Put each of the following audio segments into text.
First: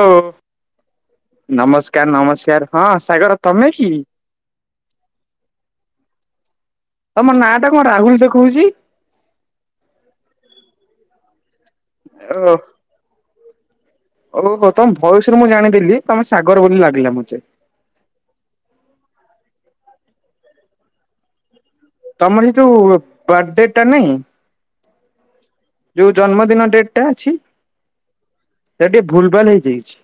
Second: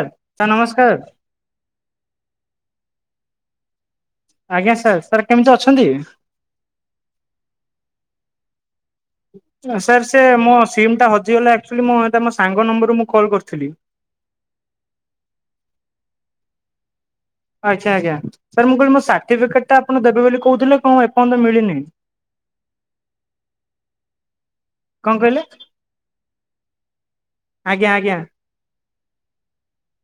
ଓ sir ନମସ୍କାର। ନମସ୍କାର ନମସ୍କାର ହଁ ସାଗର ତମେ କି? ଆଜ୍ଞା ସାର୍ ସାର୍ କେମିତି ଅଛନ୍ତି? ତମ ନାଁ ଟା କଣ ରାହୁଲ ଦେଖୋଉଚି? ସାର୍ ସେ ମୋ ସିମ୍ ଟା ହଜିଗଲା ଆକ୍ଚୁଆଲି ମୁଁ ମୋ ଓ ସାଙ୍ଗ ନମ୍ବରରୁ ମୁଁ କଲ୍ କରିଥିଲି। ଓହୋ ତମ ଭୟସରେ ମୁଁ ଜାଣିଦଥିଲି ତମେ ସାଗର ବୋଲି ଲାଗିଲା ମୋତେ। ଆଜ୍ଞା ଆଜ୍ଞା ସାର୍ ମୁଁ କହିଲି ମୋ ସାର୍ଟିଫିକେଟ୍ ଟା ଆପଣ ଦେବେ ବୋଲି କହୁଥିଲେ କଣ ଏପର୍ଯ୍ୟନ୍ତ ମିଳିନି। ତମର ହେ ଯୋଉଁ ବାର୍ଥ ଡ଼େ ଟା ନାଇଁ କଣ କହିଲେ? ଯୋଉ ଜନ୍ମଦିନ ଡେଟ ଟା ଅଛି। ଆଜ୍ଞା ଆଜ୍ଞା ସେ ଟିକେ ଭୁଲ ଭାଲ ହେଇଯାଇଛି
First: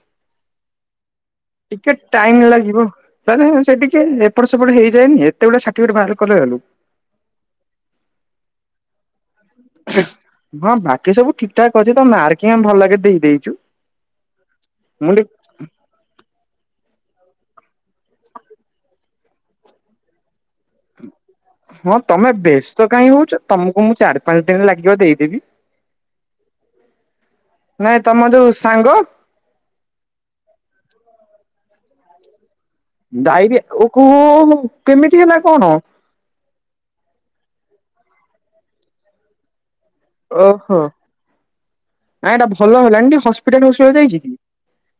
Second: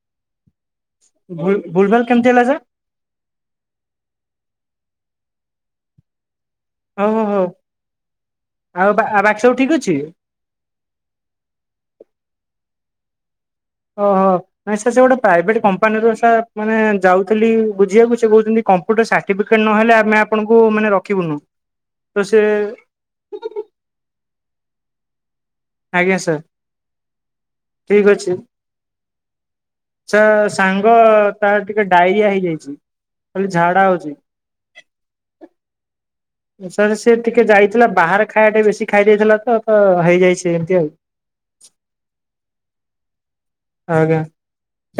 ଭୁଲ ଟିକେ ଭାଲ କେମିତି ହେଲା ଟାଇମ ସାର୍? ଲାଗିବ। [unintelligible] ସେ ଟିକେ ଏପଟ ସେପଟ ହେଇଯାଏନି ଏତେ ଗୁଡ଼ାଏ ସର୍ଟିଫିକେଟ ବାହାର ବାହାର କଲାବେଲୁ। ହଉ ହଉ ହଉ ଆଉ ବାକ୍ ବାକିସବୁ ଠିକ ଅଛି? ହଁ ବାକି ସବୁ ଠିକ ଠାକ୍ ଅଛି ତମ ମାର୍କ ଆମେ ଭଲ ଲାଗେ ଦେଇ ଦେଇଛୁ। ଓହୋ ନାଇଁ ସେ ସାର ମୁଁ ଗୋଟେ ଟିକେ ପ୍ରାଇଭେଟ କ ମାନେ ଯାଉଥିଲି ବୁଝିବାକୁ ସେ କହୁଛନ୍ତି କମ୍ପ୍ୟୁଟର ସାର୍ଟିଫିକେଟ ନହେଲେ ଆମେ ଆପଣଙ୍କୁ ମାନେ ରଖିବୁନୁ ହଁ ତ ତମେ ସେ ବ୍ୟସ୍ତ କାହିଁ ହଉଛ ତମକୁ ମୁଁ ଚାରି ପାଞ୍ଚ ଦିନ ଲାଗିବ ଦେଇଦେବି। ଆଜ୍ଞା ସାର୍ ନାଇଁ ଠିକ ତମ ଯୋଉ ସାଙ୍ଗ। ଆଛା ସାଙ୍ଗ ତାର ଟିକେ ଡାଇରିଆ ହେଇଯାଇଛି। ଖାଲି ଡାଇରିଆ ଝାଡା ଓ କ ହଉଛି। କେମିତି ହେଲା କଣ। ସାର୍ ସେ ଟିକେ ଯାଇଥିଲା ବାହାରେ ଖାଇବା ଟିକେ ବେଶୀ ଖାଇ ଦେଇଥିଲା ତ ତ ହେଇ। ଓହୋ ନାଇଁ ଏଇଟା ଭଲ ହେଲାଣି। ହସ୍ପିଟାଲ ଫସ୍ପିଟାଲ ଯାଇଛି ଆଜ୍ଞା କି?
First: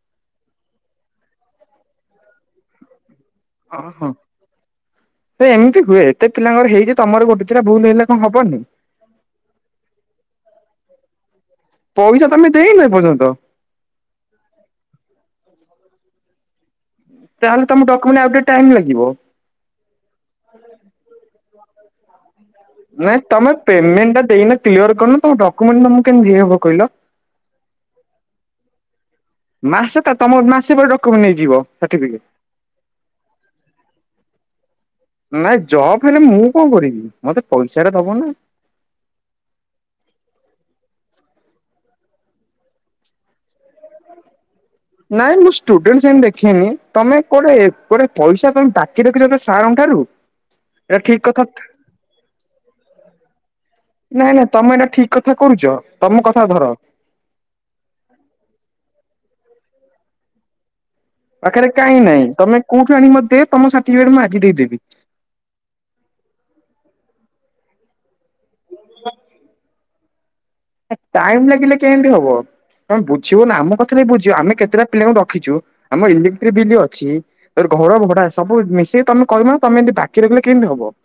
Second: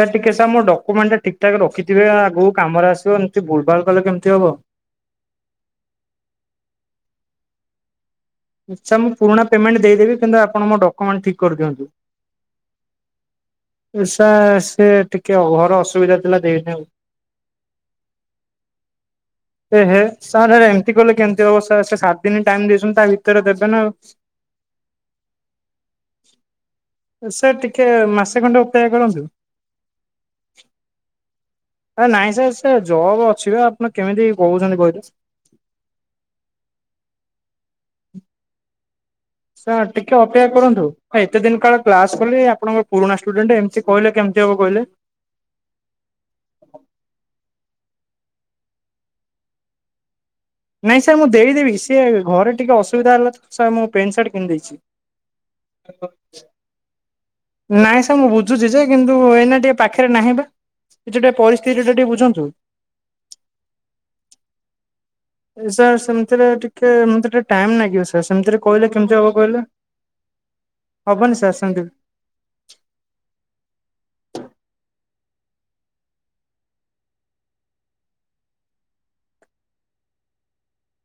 ସାର୍ ଟିକେ ସାର୍ ମୋର ଡକ୍ୟୁମେଣ୍ଟ ଠିକଠାକ୍ ରଖିଥିବେ ଆଗକୁ କାମରେ ଆସିବ। ସେ ଭୁଲଭାଲ୍ କଲେ ଓହୋ କେମିତି ହବ। ଏମିତି ହୁଏ ଏତେ ପିଲାଙ୍କର ହେଇଛି ତମର ଗୋଟେଦିଟା ଭୁଲ୍ ହେଲା। ହଁ ହବନି। ଆଛା ମୁଁ ପୁରୁଣା ପେମେଣ୍ଟ ଦେଇଦେବ କିନ୍ତ ଆପଣ ଡକ୍ୟମେଣ୍ଟ ଠିକ କରିଦିଅନ୍ତୁ। ପଇସା ତମେ ସେ ନାଇଁ ପର୍ଯ୍ୟନ୍ତ। ସାର୍ ସେ ଟିକେ ଘର ଅସୁବିଧା ଥିଲା ଦେଇନି ଆଉ। ତାହେଲେ ତମ ଡକୁମେଣ୍ଟ ଆଉ ଟିକେ ଟାଇମ ଲାଗିବ। ଏଁ ହେ ସାର୍ ହେ ଏମିତି କଲେ କେମିତି ହବ ସାର୍ ସେ ସାତ ଦିନ ଟାଇମ ଦେଇଛନ୍ତି ତା ନାଇଁ ଭିତରେ ତମେ ଦେବେ ନା ଆଉ। ପେମେଣ୍ଟ ଦେଇନ କ୍ଲିୟର କରିନ ତମ ଡ୍ୟୁମେଣ୍ଟ ତମକୁ କେମିତି ଦିଆହେବ କହିଲ। ସେ ଟିକେ ମାସେ ଖଣ୍ଡେ ଅପେକ୍ଷା କରନ୍ତୁ। ମାସେ ତ ତମ ମାସେ ପରେ ଡକୁମେଣ୍ଟ ନେଇଯିବ। ଆ ସାର୍ଟିଫିକେଟ। ନାଇଁ ସାର୍ ସେ ଜବ୍ ଅଛିି ଆପଣ କେମିତି କହୁଛନ୍ତି କହିଲେ। ନାଇଁ ଜବ୍ ହେଲେ ମୁଁ କଣ କରିବି ମତେ ପଇସା ଦବ ନା। ସାର୍ ଟିକେ ଅପେକ୍ଷା କରନ୍ତୁ ଏତେ ଦିନ କାଳେ କ୍ଲାସ କଲି ଆପଣଙ୍କର ପୁରୁଣା ଷ୍ଟୁଡେଣ୍ଟ ଏମିତି କହିଲେ କେମିତି ହବ କହିଲେ। ନାଇଁ ମୁଁ ଷ୍ଟୁଡେଣ୍ଟ ସେମିତି ଦେଖେଇନି ତମେ କୋଟେ ଗୋଟେ ପଇସା ପାଇ ବାକି ରଖି। ସାରଙ୍କ ଠାରୁ। ଏଇଟା ନାଇଁ ସାର୍ ଠିକ ମୁଁ କଥା ଦେଇଦେବି ସି ଘରେ ଟିକେ ଅସୁବିଧା ହେଲା ତ ସାର୍ ମୁଁ ପ୍ୟାଣ୍ଟ ନାଇଁ ସାର୍ଟ ନାଇଁ ତମେ କିଣିଦେଇଛି। ଏଇଟା ଠିକ କଥା କରୁଛ ତମ କଥା ଧର। ନାଇଁ ସାର୍ ମୁଁ ବୁଝୁଛି ଯେ କିନ୍ତୁ ଏଇନା ଟିକେ ପାଖରେ ନାହିଁ ବା। ଏ [unintelligible] ପରିସ୍ଥିତି [unintelligible] ବୁଝନ୍ତୁ। କୋଉଠି ଆଣିି ମୋତେ ଦେ ତମ ସାର୍ଟିଫିକେଟ ମୁଁ ଆଜି ଦେଇେବି। ସାର୍ ସେମିତିରେ ଟିକେ ମତେ ଟିକେ ଟାଇମ ଲାଗିବ ସାର୍ ସେମିତିରେ କହିଲେ କେମିତି ହବ କହିଲେ। [inaudible] ଏ ଟାଇମ ସାର୍ ଲାଗିଲେ ସେମିତି। କେଏନ୍ତି ହବ। ତମେ ବୁଝିବ ନା ଆମ ପାଖରେ ହି ବୁଝିବ ଆମେ କେତେଟା ପିଲାଙ୍କୁ ରଖିଚୁ ଆମର ଇଲେକ୍ଟ୍ରିକ ବିଲ୍ ଅଛି ତ ଘର ଭଡା ସବୁ ମିଶିକି ତମେ କହିବ ତମେ ଏମିତି ବାକି ରଖିଲେ କେଏନ୍ତି ହବ?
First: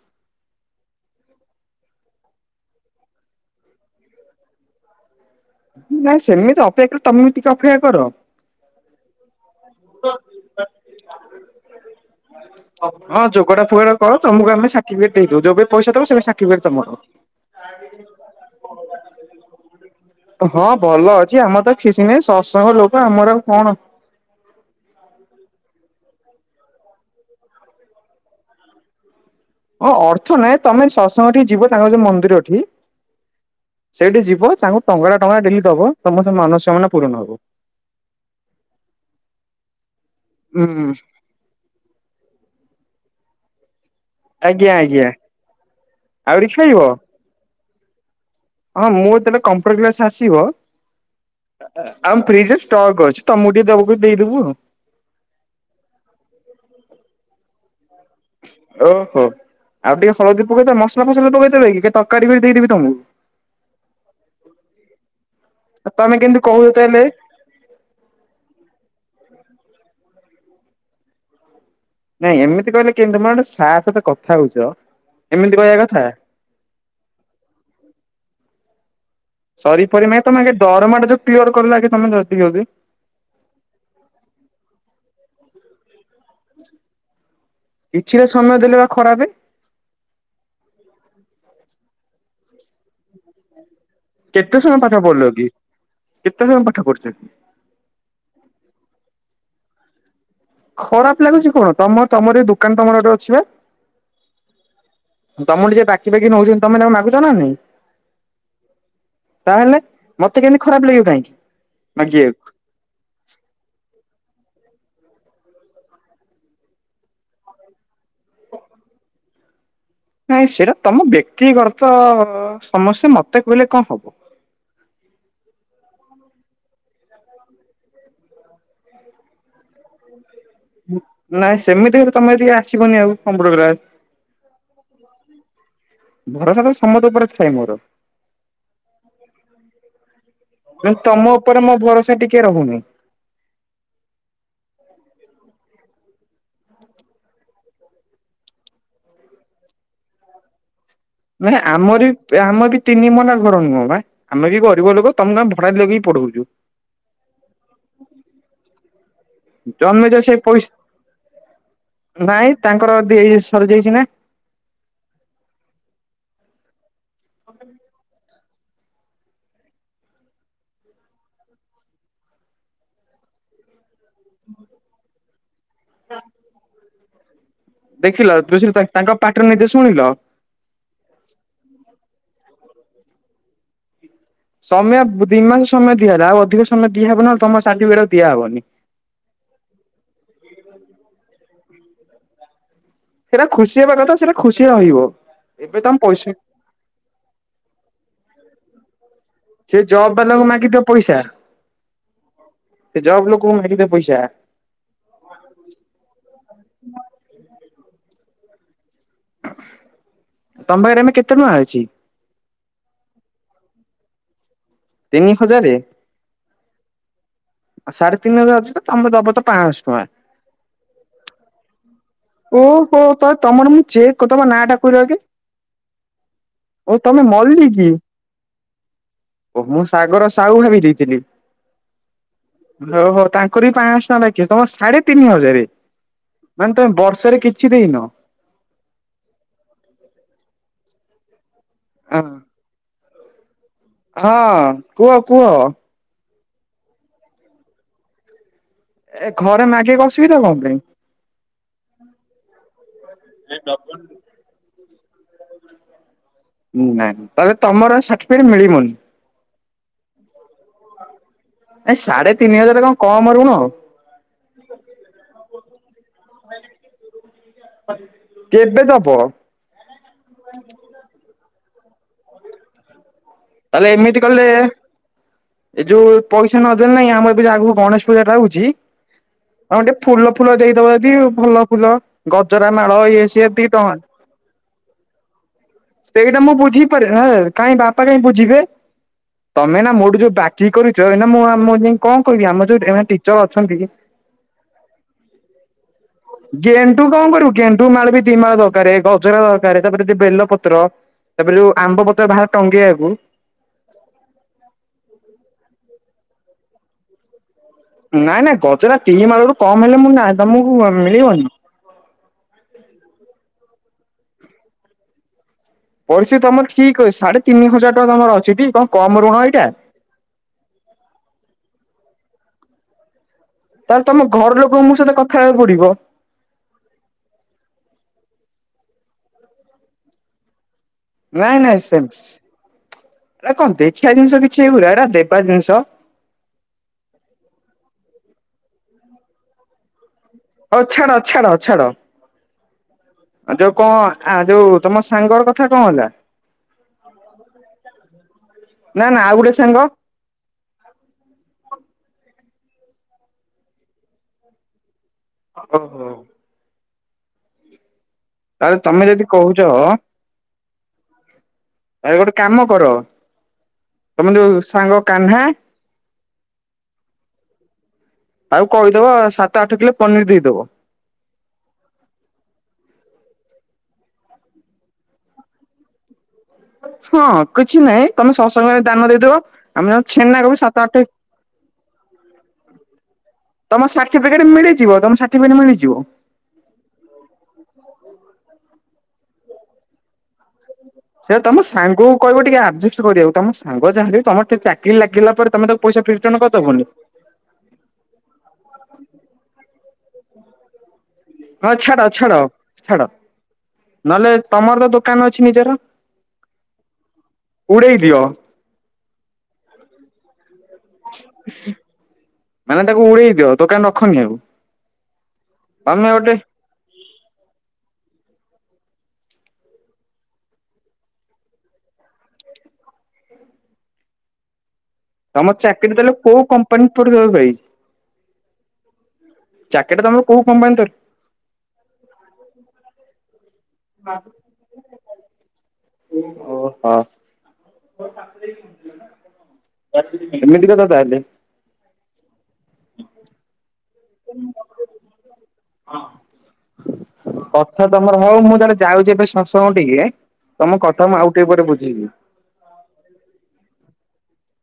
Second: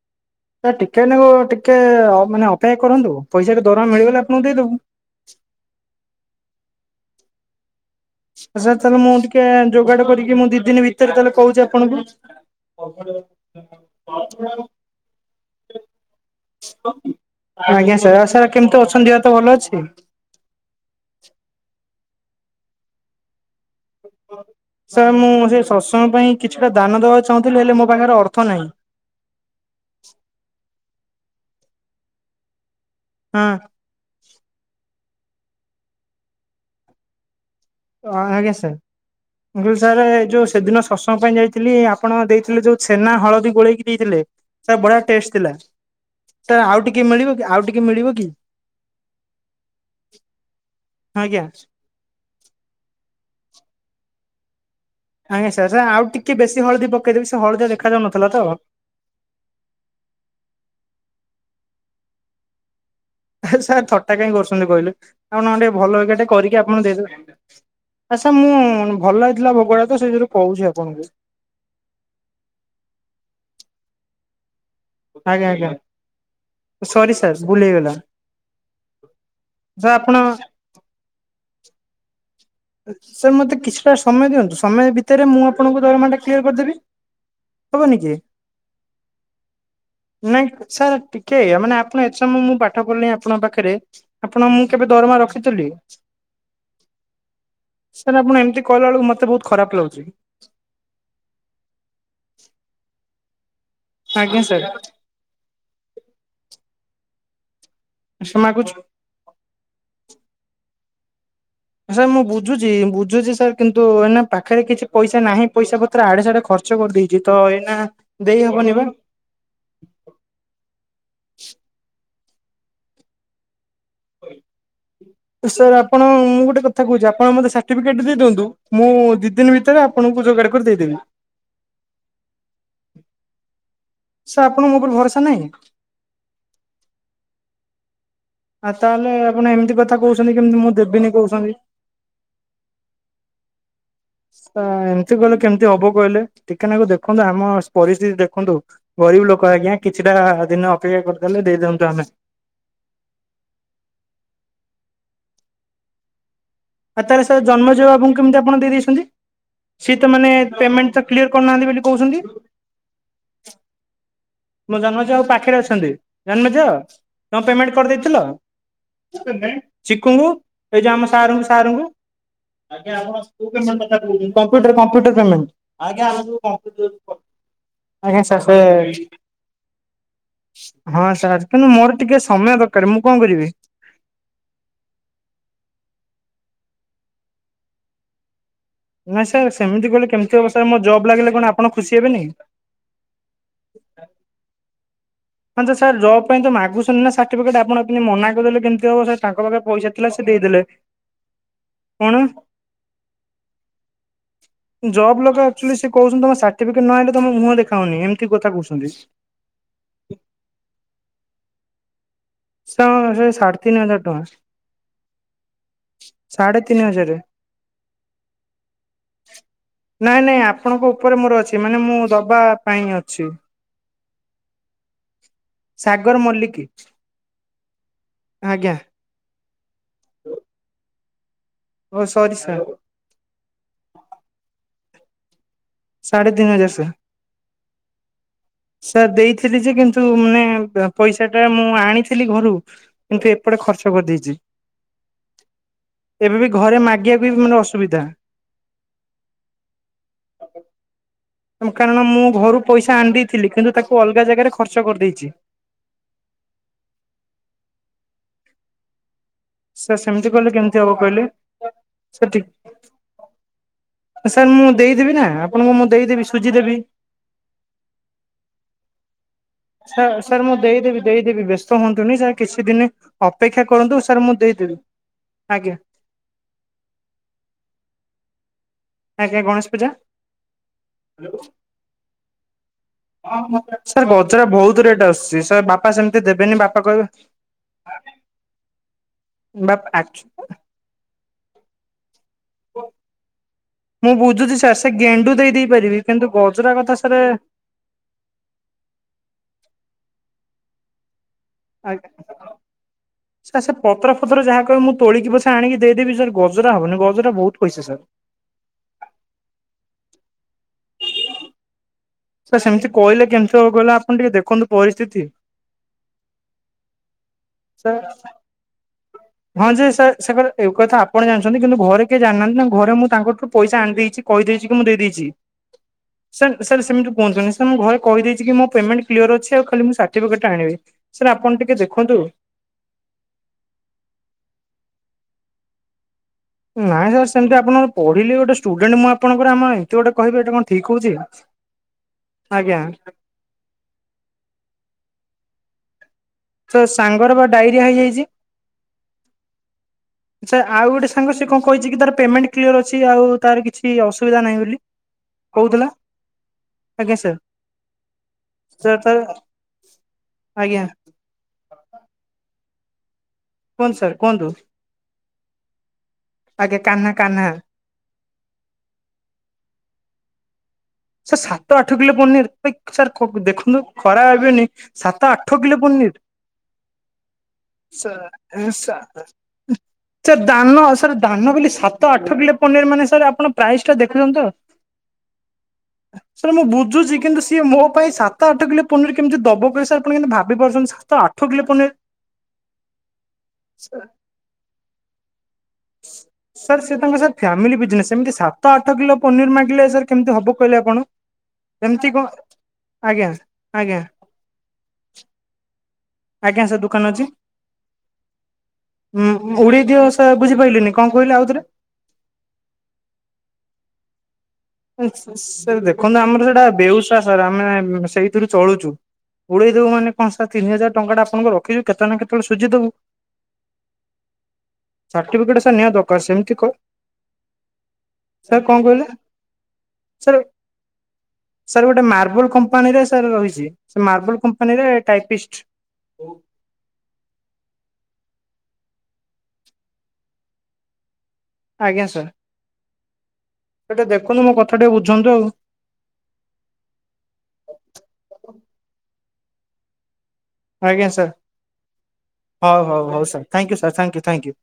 ଟିକେ ନାଉ ଟିକେ ଅ ମାନେ ଅପେକ୍ଷା କରନ୍ତୁ ପଇସାଟା ଦରମା ମିଳିଗଲେ ଆପଣଙ୍କୁ ଦେଇଦବୁ। ନାଇଁ ସେମିତି ଅପେକ୍ଷା ତମେ ଟିକେ ଅପେକ୍ଷା କର। ସାର୍ ତାହେଲେ ମୁଁ ଟିକେ ଯୋଗାଡ଼ କରିକି ମୁଁ ଦି ଦିନ ଭିତରେ ତାହେଲେ କହୁଚି ଆପଣଙ୍କୁ ହଁ ଯୋଗାଡ ଫୋଗାଡ କର ତମକୁ ଆମେ ସାର୍ଟିଫିକେଟ ଦେଇଦବୁ ଯେବେ ପଇସା ଦବ ସେବେ ସାର୍ଟିଫିକେଟ୍ ତମର। ଆଜ୍ଞା ସାର୍ ଆଉ ସାର୍ କେମିତି ଅଛନ୍ତି ଦେହ ତ ଭଲ ଅଛି। ହଁ ଭଲ ଅଛି ଆମର ତ କିଛି ନାହିଁ ସସଙ୍ଗ ଲୋକ ଆମର ଆଉ କଣ ସାର୍ ମୁଁ ସେ ସସଙ୍ଗ ପାଇଁ କିଛିଟା ଦାନ ଦବାକୁ ଚାହୁଁଥିଲି ହେଲେ ମୋ ପାଖରେ ଅର୍ଥ ନାଇଁ। ହଁ ଅର୍ଥ ନାଇଁ ତମେ ସସଙ୍ଗଠି ଯିବ ତାଙ୍କ ଯୋଉ ମନ୍ଦିରଠି ହଁ ସେଇଠି ଯିବ ତାଙ୍କୁ ଟଙ୍କା ଟଙ୍କା ଡେଲି ଦବ ତମର ସେ ମାନସ୍କାମନା ପୂରଣ ହବ। ଆ ଆଜ୍ଞା ସାର୍ ମୁଁ କହିଲି ସାର୍ ଏ ଯୋଉ ସେଦିନ ହୁଁ ସସଙ୍ଗ ପାଇଁ ଯାଇଥିଲି ଆପଣ ଦେଇଥିଲେ ଯୋଉ ଛେନା ହଳଦୀ ଗୋଳେଇକି ଦେଇଥିଲେ ଆଜ୍ଞା ସାର୍ ବଢିଆ ଆଜ୍ଞା ଟେଷ୍ଟ ଥିଲା ଆହୁରି ତ ଖାଇବ ଆଉ ଟିକେ ମିଳିବ କି ଆଉ ଟିକେ ମିଳିବ କି? ହଁ ମୁଁ ତେବେ କମ୍ପ୍ୟୁଟର କ୍ଲାସ ଆସିବ ଆଜ୍ଞା! ଆଉ ଫ୍ରିଜରେ ଷ୍ଟକ୍ ଅଛି ତମକୁ ଟିକେ ଦେବାକୁ ଦେଇଦେବୁ ଆଉ। ଆଜ୍ଞା ସାର୍ ଆଉ ଟିକେ ବେଶୀ ହଳଦୀ ପକେଇଦେବି ସେ ହଳଦି ଦେଖାଯାଉନଥିଲା ତ ଓହୋ ଆଉ ଟିକେ ହଳଦୀ ପକେଇଦବା ମସଲା ଫସଲା ପକେଇଦବା କି ତରକାରୀ କରି ଦେଇଦେବି ତମକୁ। ସାର୍ ଥଟ୍ଟା କାଇଁ କରୁଚନ୍ତି କହିଲେ ଆପଣ ମାନେ ଟିକେ ଭଲ ତମେ ହରିକା ଟିକେ କେମିତି କରିକି କହୁଛ ଆପଣ ତାହେଲେ ଦେଇଦେବେ। ଆ ସାର୍ ମୁଁ ଭଲ ହେଇଥିଲା ଭୋଗ ଗୁଡାତ ସେଥିୋରୁ କହୁଚି ଆପଣଙ୍କୁ ନାଇଁ ଏମିତି କହିଲେ କେମିତି ତମେ ଗୋଟେ ସାର୍ ସହିତ କଥା ହଉଚ ଆଜ୍ଞା ଆଜ୍ଞା ସରି ସାର୍ ଭୁଲ୍ ହେଇଗଲା। ସରି ସାର୍ ପରେ ଆପଣ ମାଗିବ ତମେ ଦରମାଟା ଯୋଉ କ୍ଲିଅର କଲ ଆଗେ ତମେ ଜଲଦି ଜଲଦି। ସାର୍ ମୋତେ କିଛିଟା ସମୟ ଦିଅନ୍ତୁ ସମୟ ଭିତରେ ମୁଁ ଆପଣଙ୍କ ଦରମାଟା କ୍ଲିୟର କରିଦେବି। ହବନି କି? କିଛିଟା ସମୟ ଦେଲେ ବା ଖରାପ। ନାଇଁ ସାର୍ ଟିକେ ମାନେ ଆପଣ ଏଥି ସମୟ ମୁଁ ପାଠ ପଢ଼ିଲିଣି ଆପଣଙ୍କ ପାଖରେ ଆପଣ ମୁଁ କେବେ ଦରମା ରଖିଥିଲି କେତେଜଣ ପାଠ ପଢିଚନ୍ତି? ସାର୍ ଆପଣ ଏମିତି କହିଲା ବେଳକୁ ମତେ ବହୁତ ଖରାପ ଲାଗୁଚି। ଖରାପ ଲାଗୁଚି କଣ ତମ ତମର ଦୋକାନ ତମର ଗୋଟେ ଅଛି ବା। ଆଜ୍ଞା ସାର୍ ତମ ଠୁ ଯିଏ ବାକି ଫାକି ନଉଚନ୍ତି ତମେ ତାକୁ ମାଗୁଚ ନା ନାଇଁ। ସାର୍ ମାଗୁଚୁ। ତାହେଲେ ମତେ କେମିତି ଖରାପ ଲାଗିବ କାହିଁକି? ସାର୍ ମୁଁ ମାଗିବାକୁ। ବୁଝୁଚି ବୁଝୁଚି ସାର୍ କିନ୍ତୁ ଏନା ପାଖରେ କିଛି ପଇସା ନାହିଁ ପଇସା ପତ୍ର ଆଡେ ସାଡେ ଖର୍ ଚ କରିଦେଇଚି ତ ଏଇନା ଦେଇହବନି ବା। ନାଇଁ ସେଇଟା ତମ ବ୍ୟକ୍ତିଗରତ ସମସ୍ୟା ମତେ କହିଲେ କଣ ହବ। [unintelligible] ସାର୍ ଆପଣ ମୁଁ ଗୋଟେ କଥା କହୁଚି ଆପଣ ମତେ ସାର୍ଟିଫିକେଟ ଦେଇ ଦିଅନ୍ତୁ ମୁଁ ଦି ଦିନ ଭିତରେ ଆପ୍ ଆପଣଙ୍କୁ ଯୋଗାଡ଼ କରି ଦେଇଦେବି। ନାଇଁ ସେମିତି ହେଲେ ତମେ ଏଠିକି ଆସିବନି ଆଉ କମ୍ପ୍ୟୁଟର କ୍ଲାସ। ସାର୍ ଆପଣଙ୍କ ମୋ ଉପରେ ଭରସା ନାହିଁ ଭରସା ତ ସମସ୍ତ ଉପରେ ଥାଏ ମୋର। ଆଉ ତାହେଲେ ଆପଣ ଏମିତି କଥା କହୁଛନ୍ତି କେମିତି ମୁଁ ନା ଦେବିନି ତମ କହୁଛନ୍ତି। ଉପରେ ମୋ ଭରସା ଟିକେ ରହୁନି। ସାର୍ ଏମିତି କହିଲେ କେମିତି ହବ କହିଲେ ଟିକେ ନାକୁ ଦେଖନ୍ତୁ ଆମ ପରିସ୍ଥିତି ଦେଖନ୍ତୁ ଗରିବ ଲୋକ ଆଜ୍ଞା କିଛିଟା ଦିନ ଅପେକ୍ଷା କରୁ ନାଇଁ ଆମର ବି ଏ ଆମର ବି ତିନି ମହଲା ଘର ନୁହଁ ବା ଆମେ ବି ଗରିବ ଲୋକ ତମକୁ ଆମେ ଭଡା ଲଗେଇକି ପଢଉଚୁ ଆଉ ତା ହେଲେ ସାର୍ ଜନ୍ମେଜୟ ବାବୁଙ୍କୁ କେମିତି ଆପଣ ଦେଇ ଦେଇଛନ୍ତି। ସିଏ ତ ଜନ୍ମେଜୟ ସେ ମାନେ ପଇସା ପେମେଣ୍ଟ ତ କ୍ଲିୟର କରୁନାହାନ୍ତି ବୋଲି କହୁଛନ୍ତି। ନାଇଁ ତାଙ୍କର [unintelligible] ସରିଯାଇଛି ନା। ମୋ ଜନ୍ମେଜୟ ବାବୁ ପାଖରେ ଅଛନ୍ତି ଜନ୍ମେଜୟ ତମେ ପେମେଣ୍ଟ କରିଦେଇଥିଲ। ଚିକୁଙ୍କୁ ଏଇ ଯୋଉ ଆମ ସାର୍ ଙ୍କୁ ସାରଙ୍କୁ। ଆଜ୍ଞା ଆପଣ କଉ ପେମେଣ୍ଟ କଥା କହୁଛନ୍ତି, କମ୍ପୁଟର କମ୍ପୁଟର ପେମେଣ୍ଟ୍। ଆଜ୍ଞା ସାର୍ ସେ। ଏଥର ନିଜେ ଶୁଣିଲ। ହଁ ସାର୍ କିନ୍ତୁ ମୋର ଟିକେ ସମୟ ଦରକାର ମୁଁ କଣ କରିବି। ସମୟ ଦି ମାସ ସମୟ ଦିଆହେଲା ଆଉ ଅଧିକ ସମୟ ଦିଆହେବ ନହେଲେ ତମ ସର୍ଟିଫିକେଟ ଆଉ ଦିଆହବନି। ନାଇଁ ସାର୍ ସେମିତି କହିଲେ କେମିତି ହବ ସାର୍ ମୋ ଜବ୍ ଲାଗିଲେ କଣ ଆପଣ ଖୁସି ହେବେନି। ସେଇଟା ଖୁସି ହେବା କଥା ସେଇଟା ଖୁସି ରହିବ। ହ ଯେ ଏବେ ତମ ସାର୍ ଜବ ପଇସା ପାଇଁ ତ ମାଗୁଛନ୍ତିି ନା ସାର୍ଟିଫିକେଟ ଆପଣ ମନା କରିଦେଲେ କେମିତି ହବ ସାର୍। ତାଙ୍କ ପାଖରେ ପଇସା ଥିଲା ଜବ୍ ସେ ବାଲାକୁ ଦେଇଦେଲେ ମାଗିଦିଅ ପଇସା କଣ। ସେ ଜବ ଲୋକଙ୍କୁ ମାଗି ଦେ ପଇସା। ଜବ୍ ଲୋକ ଆକଚୁଆଲିସେ କହୁଛନ୍ତି ତମ ସାର୍ଟିଫିକେଟ୍ ନହଲେ ତମେ ମୁହଁ ଦେଖାଉନି ଏମିତି କଥା କହୁଛନ୍ତି। ତମ ପାଖରେ ଆମେ କେତେ ଟଙ୍କା ଅଛି? ସ ସେ ସାଢ଼େ ତିନି ହଜାର ଟଙ୍କା। ତିନି ହଜାର। ସାଢେ ତିନି ହଜାର। ଆଉ ସାଢ଼େ ତିନି ହଜାର ଅଛି ତମେ ଦବ ତ ପାଞ୍ଚଶହ ଟଙ୍କା। ନାଇଁ ନାଇଁ ଆପଣଙ୍କ ଉପରେ ମୋର ଅଛି ମାନେ ମୁଁ ଦ ଓହୋ ତ ତମର ମୁଁ ଯେ ଚେକ୍ ତମ ନାଁ ଟା କହିଲ ଆଗେ ସାଗର ମଲ୍ଲିକ ଓ ତମେ ମଲିକି। ଆଜ୍ଞା। ଓ ମୁଁ ସାଗର ସାହୁ ଭାବି ଦେଇଥିଲି। ଓ ସରି ସାର୍। ହଉ ହଉ ତାଙ୍କର ବି ପାଆଁଶହ ଟଙ୍କା ବାକି ଅଛି ତମର ସାଢେ ତିନି ହଜାର ସାଢେ ତିନି ହଜାର ମାନେ ସାର୍। ତମେ ବର୍ଷ। ଷରେ କିଛି ଦେଇନ। ସାର୍ ଦେଇଥିଲି ଯେ କିନ୍ତୁ ମାନେ ପଇସା ଟା ମୁଁ ଅ ଆଣିଥିଲି ଘରୁ କିନ୍ତୁ। ଏପଟେ ଖର୍ଚ୍ଚ କରି ହଁ କୁହ କୁହ। ଏବେ ବି ଘରେ ମାଗିବାକୁ ବି ମାନେ ଅସୁବିଧା। ଏ ଘରେ ମାଗିବାକୁ ଅସୁବିଧା କଣ ପାଇଁ? କାରଣ ମୁଁ ଘରୁ ପଇସା ଆଣିଦେ। କିନ୍ତୁ ତାକୁ ଅଲଗା ଜାଗାରେ ଖର୍ଚ କରିଦେଇଛି। ନାଇଁ ତ ତମର ସାର୍ଟିଫିକେଟ୍ ମିଳିବନି। ସେ ସେମିତି କହିଲେ କେମିତି ହବ କହିଲେ ଏ ସାଢେ ସେ ଟି ତିନି ହଜାର [unintelligible] ସାର୍ ମୁଁ ଦେଇଦେବି ନା ଆପଣଙ୍କୁ ମୁଁ ଦେଇଦେବି ସୁଜି ଦେବି। କେବେ ଦବ? ସାର୍ ସାର୍ ମୁଁ ଦେଇଦେବି ଦେଇଦେବି ବ୍ୟସ୍ତ ହୁଅନ୍ତୁନି ସାର୍ କିଛି ଦିନି ଅପେକ୍ଷା ତାହେଲେ କରନ୍ତୁ ଏମିତି ସାର୍ ମୁଁ କଲେ ଦେଇଦେବି ଆଜ୍ଞା। ଏ ଯୋଉ ପଇସା ନ ଦେଲେ ନାଇଁ ଆମର ଏବେ ଆଗକୁ ଗଣେଶ ପୂଜାଟା ଆଉଚି। ଆଜ୍ଞା ଗଣେଶ ହଁ ପୂଜା। ଟିକେ ଫୁଲ ଫୁଲ ଦେଇଦବ ଯଦି ଭଲ ଫୁଲ। ଗଜରା ମାଳ ଇଏ ସିଏ ଦି ଟଙ୍କା ସାର୍ ଗଜରା ବହୁତ ରେଟ୍ ଆସୁଛି ସାର୍ ବାପା ସେମିତି ସେଇଟା ମୁଁ ଦେବେନି ବାପା କହିବେ ବୁଝିପାରେ କାଇଁ ବାପା କାହିଁ ବୁଝିବେ ତମେ ବାପା ନା ମୋଠୁ ଆକ୍ ଯୋଉ ବାକି କରିଚ ଏଇନା ମୁଁ ଆମ ଯାଇ କଣ କହିବି ଆମ ଯୋଉ [unintelligible] ଏ ଟିଚର ଅଛନ୍ତି କି। ମୁଁ ବୁଝୁଛି ସାର୍ ସେ ଗେଣ୍ଡୁ ଦେଇ ଦେଇ ପାରିବି କିନ୍ତୁ ଗଜରା କଥା ଗେଣ୍ଡୁ ସାର୍। କଣ କରିବୁ ଗେଣ୍ଡୁ ମାଳ ବି ଦି ମାଳ ଦରକାର ଗଜରା ଦରକାର ତାପରେ ଦ ବେଲ ପତ୍ର। ତାପରେ ଯୋଉ ଆମ୍ବ ଆଜ୍ଞା। ପତ୍ର ବାହାରେ ଟଙ୍ଗେଇବାକୁ। ସାର୍ ସେ ପତର ଫଥର ଯାହା କହିବେ ମୁଁ ତୋଳିକି ପଛେ ଆଣିକି ଦେଇଦେବି ସାର୍ ଗଜରା ହବନି ଗଜରା ବହୁତ ପଇସା ସାର୍। ନାଇଁ ନାଇଁ ଗଜରା ଦି ମାଳରୁ କମ୍ ହେଲେ ମୁଁ ନା ତମକୁ ମିଳିବନି। ସାର୍ ସେମିତି କହିଲେ କେମିତି ହେବ କହିଲ ଆପଣ ଟିକେ ଦେଖନ୍ତୁ ପରିସ୍ଥିତି। ପଇସା ତମର ଠିକ ଅଛି ସାଢେ ତିନି ହଜାର ଟଙ୍କା ତମର ଅଛିଟି କଣ କମ ଋଣ ଏଇଟା। ସେ ସାର୍ ସେ କଥା। ଏଇ କଥା ଆପଣ ଜାଣିଛନ୍ତି କିନ୍ତୁ ଘରେ କିଏ ଜାଣିନାହାନ୍ତି ନା ଘରେ ମୁଁ ତାଙ୍କଠୁ ପଇସା ଆଣି ତାହେଲେ ଦେଇଛି ତମ ଘର କହିଦେଇଛି କି ଲୋକଙ୍କ ମୁଁ ମୋ ଦେଇ ସହିତ ଦେଇଛି। କଥା ହେବାକୁ ପଡିବ ସାର୍ ସାର୍ ସେମିତି କୁହନ୍ତୁନି ସାର ମୁଁ ଘରେ କହିଦେଇଛି କି ମୋ ପେମେଣ୍ଟ କ୍ଲିଅର ଅଛି ଆଉ ଖାଲି ମୁଁ ସାର୍ଟିଫିକେଟ୍ ଆଣିବି। ସାର୍ ଆପଣ ନାଇଁ ଟିକେ ନାଇଁ ଦେଖନ୍ତୁ। ସେମ ଏରା କଣ ଦେଖିବା ଜିନିଷ କିଛି ଏଇ ଭଳିଆ ଏରା ବେପାର ଜିନିଷ। ନାଇଁ ସାର୍ ସେମିତି ଆପଣଙ୍କର ପଢିଲି ଗୋଟେ ଷ୍ଟୁଡେଣ୍ଟ ମୁଁ ଆପଣଙ୍କର ଆମ ଆଇଁ ଏମତି ଗୋଟେ କହିବେ ଏଇଟା କଣ ହଉ ଠିକ ଛାଡ ହଉଛି ଛାଡ ଛାଡ। ଆଜ୍ଞା। ଆ ଯୋଉ କଣ ଆ ଯୋଉ ତମ ସାଙ୍ଗର କଥା କଣ ହେଲା? ତ ସାଙ୍ଗର ବା ଡାଇରିଆ ହେଇଯାଇଛି। ନା ନା ଆଉ ଗୋଟେ ସାଙ୍ଗ। ଆଚ୍ଛା ଆଉ ଗୋଟେ ସାଙ୍ଗ ସେ କଣ କହିଛି କି ତାର ପେମେଣ୍ଟ କ୍ଲିଅର ଅଛି ଆଉ ତାର କିଛି ଅସୁବିଧା ନାହିଁ ବୋଲି। କହୁଥଲା ଓହୋ। ଆଜ୍ଞା ସାର୍। ଆରେ ସାର୍ ତମେ ତାର ଯଦି କହୁଚ। ଆଜ୍ଞା ଆରେ ଗୋଟେ କାମ କର କୁହନ୍ତୁ ସାର୍ ତମେ କୁହନ୍ତୁ ଯୋଉ ସାଙ୍ଗ କାହ୍ନା। ଆଜ୍ଞା କାହ୍ନା କାହ୍ନା। ତାକୁ କହିଦବ ସାତ ଆଠ କିଲୋ ପନିର ଦେଇଦବ। ସାର୍ ସାତ ଆଠ କିଲୋ ପନିର ସାର୍ ଦେଖନ୍ତୁ ଖରାପ ଭାବିବେନି। ସାତ ଆଠ କିଲୋ ପନିର। ହଁ କିଛି ନାହିଁ ତମେ ସାର ସତ୍ସଙ୍ଗରେ ସା ଦାନ ଦେଇଦବ ଆମେ ଯ ସାର୍ ଛେନାକୁ ବି ସାତ ଦାନ ଆଠ ସାର୍ ଦାନ ବୋଲି ସାତ ତ ଆଠ କିଲୋ ପନିର ମାନେ ସାର୍ ଆପଣ ପ୍ରାଇସ୍ ଟା ଦେଖି ଦିଅନ୍ତୁ। ସେଇଟା ମିଳିଯିବ ତମ ସାର୍ଟିଫିକଟ ମିଳିଯିବ। ସାର୍ ମୁଁ ବୁଝୁଛି କିନ୍ତୁ ସିଏ ମୋ ପାଇଁ ସାତ ଆଠ କିଲୋ ପନିର କେମିତି ଦବ କହିଲେ ସାର୍ ଆପଣ କେମିତି ଭାବି ପାରୁଛନ୍ତି। ସାତ ସେ ଆଠ ତମ କିଲୋ ପନିର ସାଙ୍ଗକୁ କହିବ ଟିକେ ଆଡଜଷ୍ଟ କରିବାକୁ ତମ ସାଙ୍ଗ ଯାହାଲେ ତମ ଟିକେ ଚାକିରି ଲାଗିଗଲା ପରେ ତମେ ତାକୁ ପଇସା ରିଟର୍ଣ ସାର୍ କରିଦବନି ସେ ତାଙ୍କ ସାର୍। ଫ୍ୟାମିଲି ବିଜନେସ୍ ସେମିତି ସାତ ଆଠ କିଲୋ ପନିର ମାଗିଲେ ସାର୍ କେମିତି ହବ କହିଲେ ଆପଣ। ହଁ ଛାଡ ଏମିତି କଣ ଛାଡ ଛାଡ ଆଜ୍ଞା ଆଜ୍ଞା ନହେଲେ ତମର ତ ଦୋକାନ ଅଛି ନିଜର। ଆଜ୍ଞା ସାର୍ ଦୋକାନ ଅଛି, ଉଡେଇ ଦିଅ। ଉଁ ଉଡେଇ ଦିଅ ସାର୍ ବୁଝିପାରିଲନି। କଣ କହିଲୁ ଆଉଥରେ? ମାନେ ତାକୁ ଉଡେଇ ଦିଅ ଦୋକାନ ରଖନି ଆଉ। ସେ ତମେ ଦେଖନ୍ତୁ ଗୋଟେ ଆମର ସେଟା ବେଉସା ସାର୍ ଆମେ ସେଇଥିରୁ ଚଳୁଛୁ। ଉଡେଇବୁ ମାନ କଣ ସାର୍ ତିନି ହଜାର ଟଙ୍କା ଆପଣଙ୍କ ରଖିଚୁ କେତେ ନା କେତେବେଳେ ସୁଝି ଦେବୁ। ତମ ସାର୍ଟିଫିକେଟ୍ ସାର୍ ନିହାତି ଚାକିରି ଦେଲେ ଦରକାର କୋଉ ସେମିତି କହି କମ୍ପାନୀ ପଡିବ ଭାଇ ସାର୍ କଣ କହିଲେ? ଚାକିରିଟା ତମର ସାର୍ କୋଉ କମ୍ ପାଇଁନ ତର ସାର୍ ଗୋଟେ ମାର୍ବଲ କମ୍ପାନୀରେ ସାର୍ ରହିଛି ମାର୍ବଲ କମ୍ପାନୀରେ ଟାଇପିଷ୍ଟ୍ ଓହୋ। ଏମିତି କଥା ତାହେଲେ ଆଜ୍ଞା ସାର୍। ହେଟା ଦେଖନ୍ତୁ ମୋ କଥା ଟିକେ ବୁଝନ୍ତୁ ଆଉ। କଥା ତମର ହଉ ମୁଁ ଜଣେ ଯାଉଛି ଏବେ ଶତ୍ସଙ୍ଗ ଟିକେ। ତମ ଆଜ୍ଞା କଥା ମୁଁ ସାର୍ ଆଉ ଟିକେ ପରେ ବୁଝିବି। ହଉ ହଉ ହଉ sir thank you sir thank you thank you.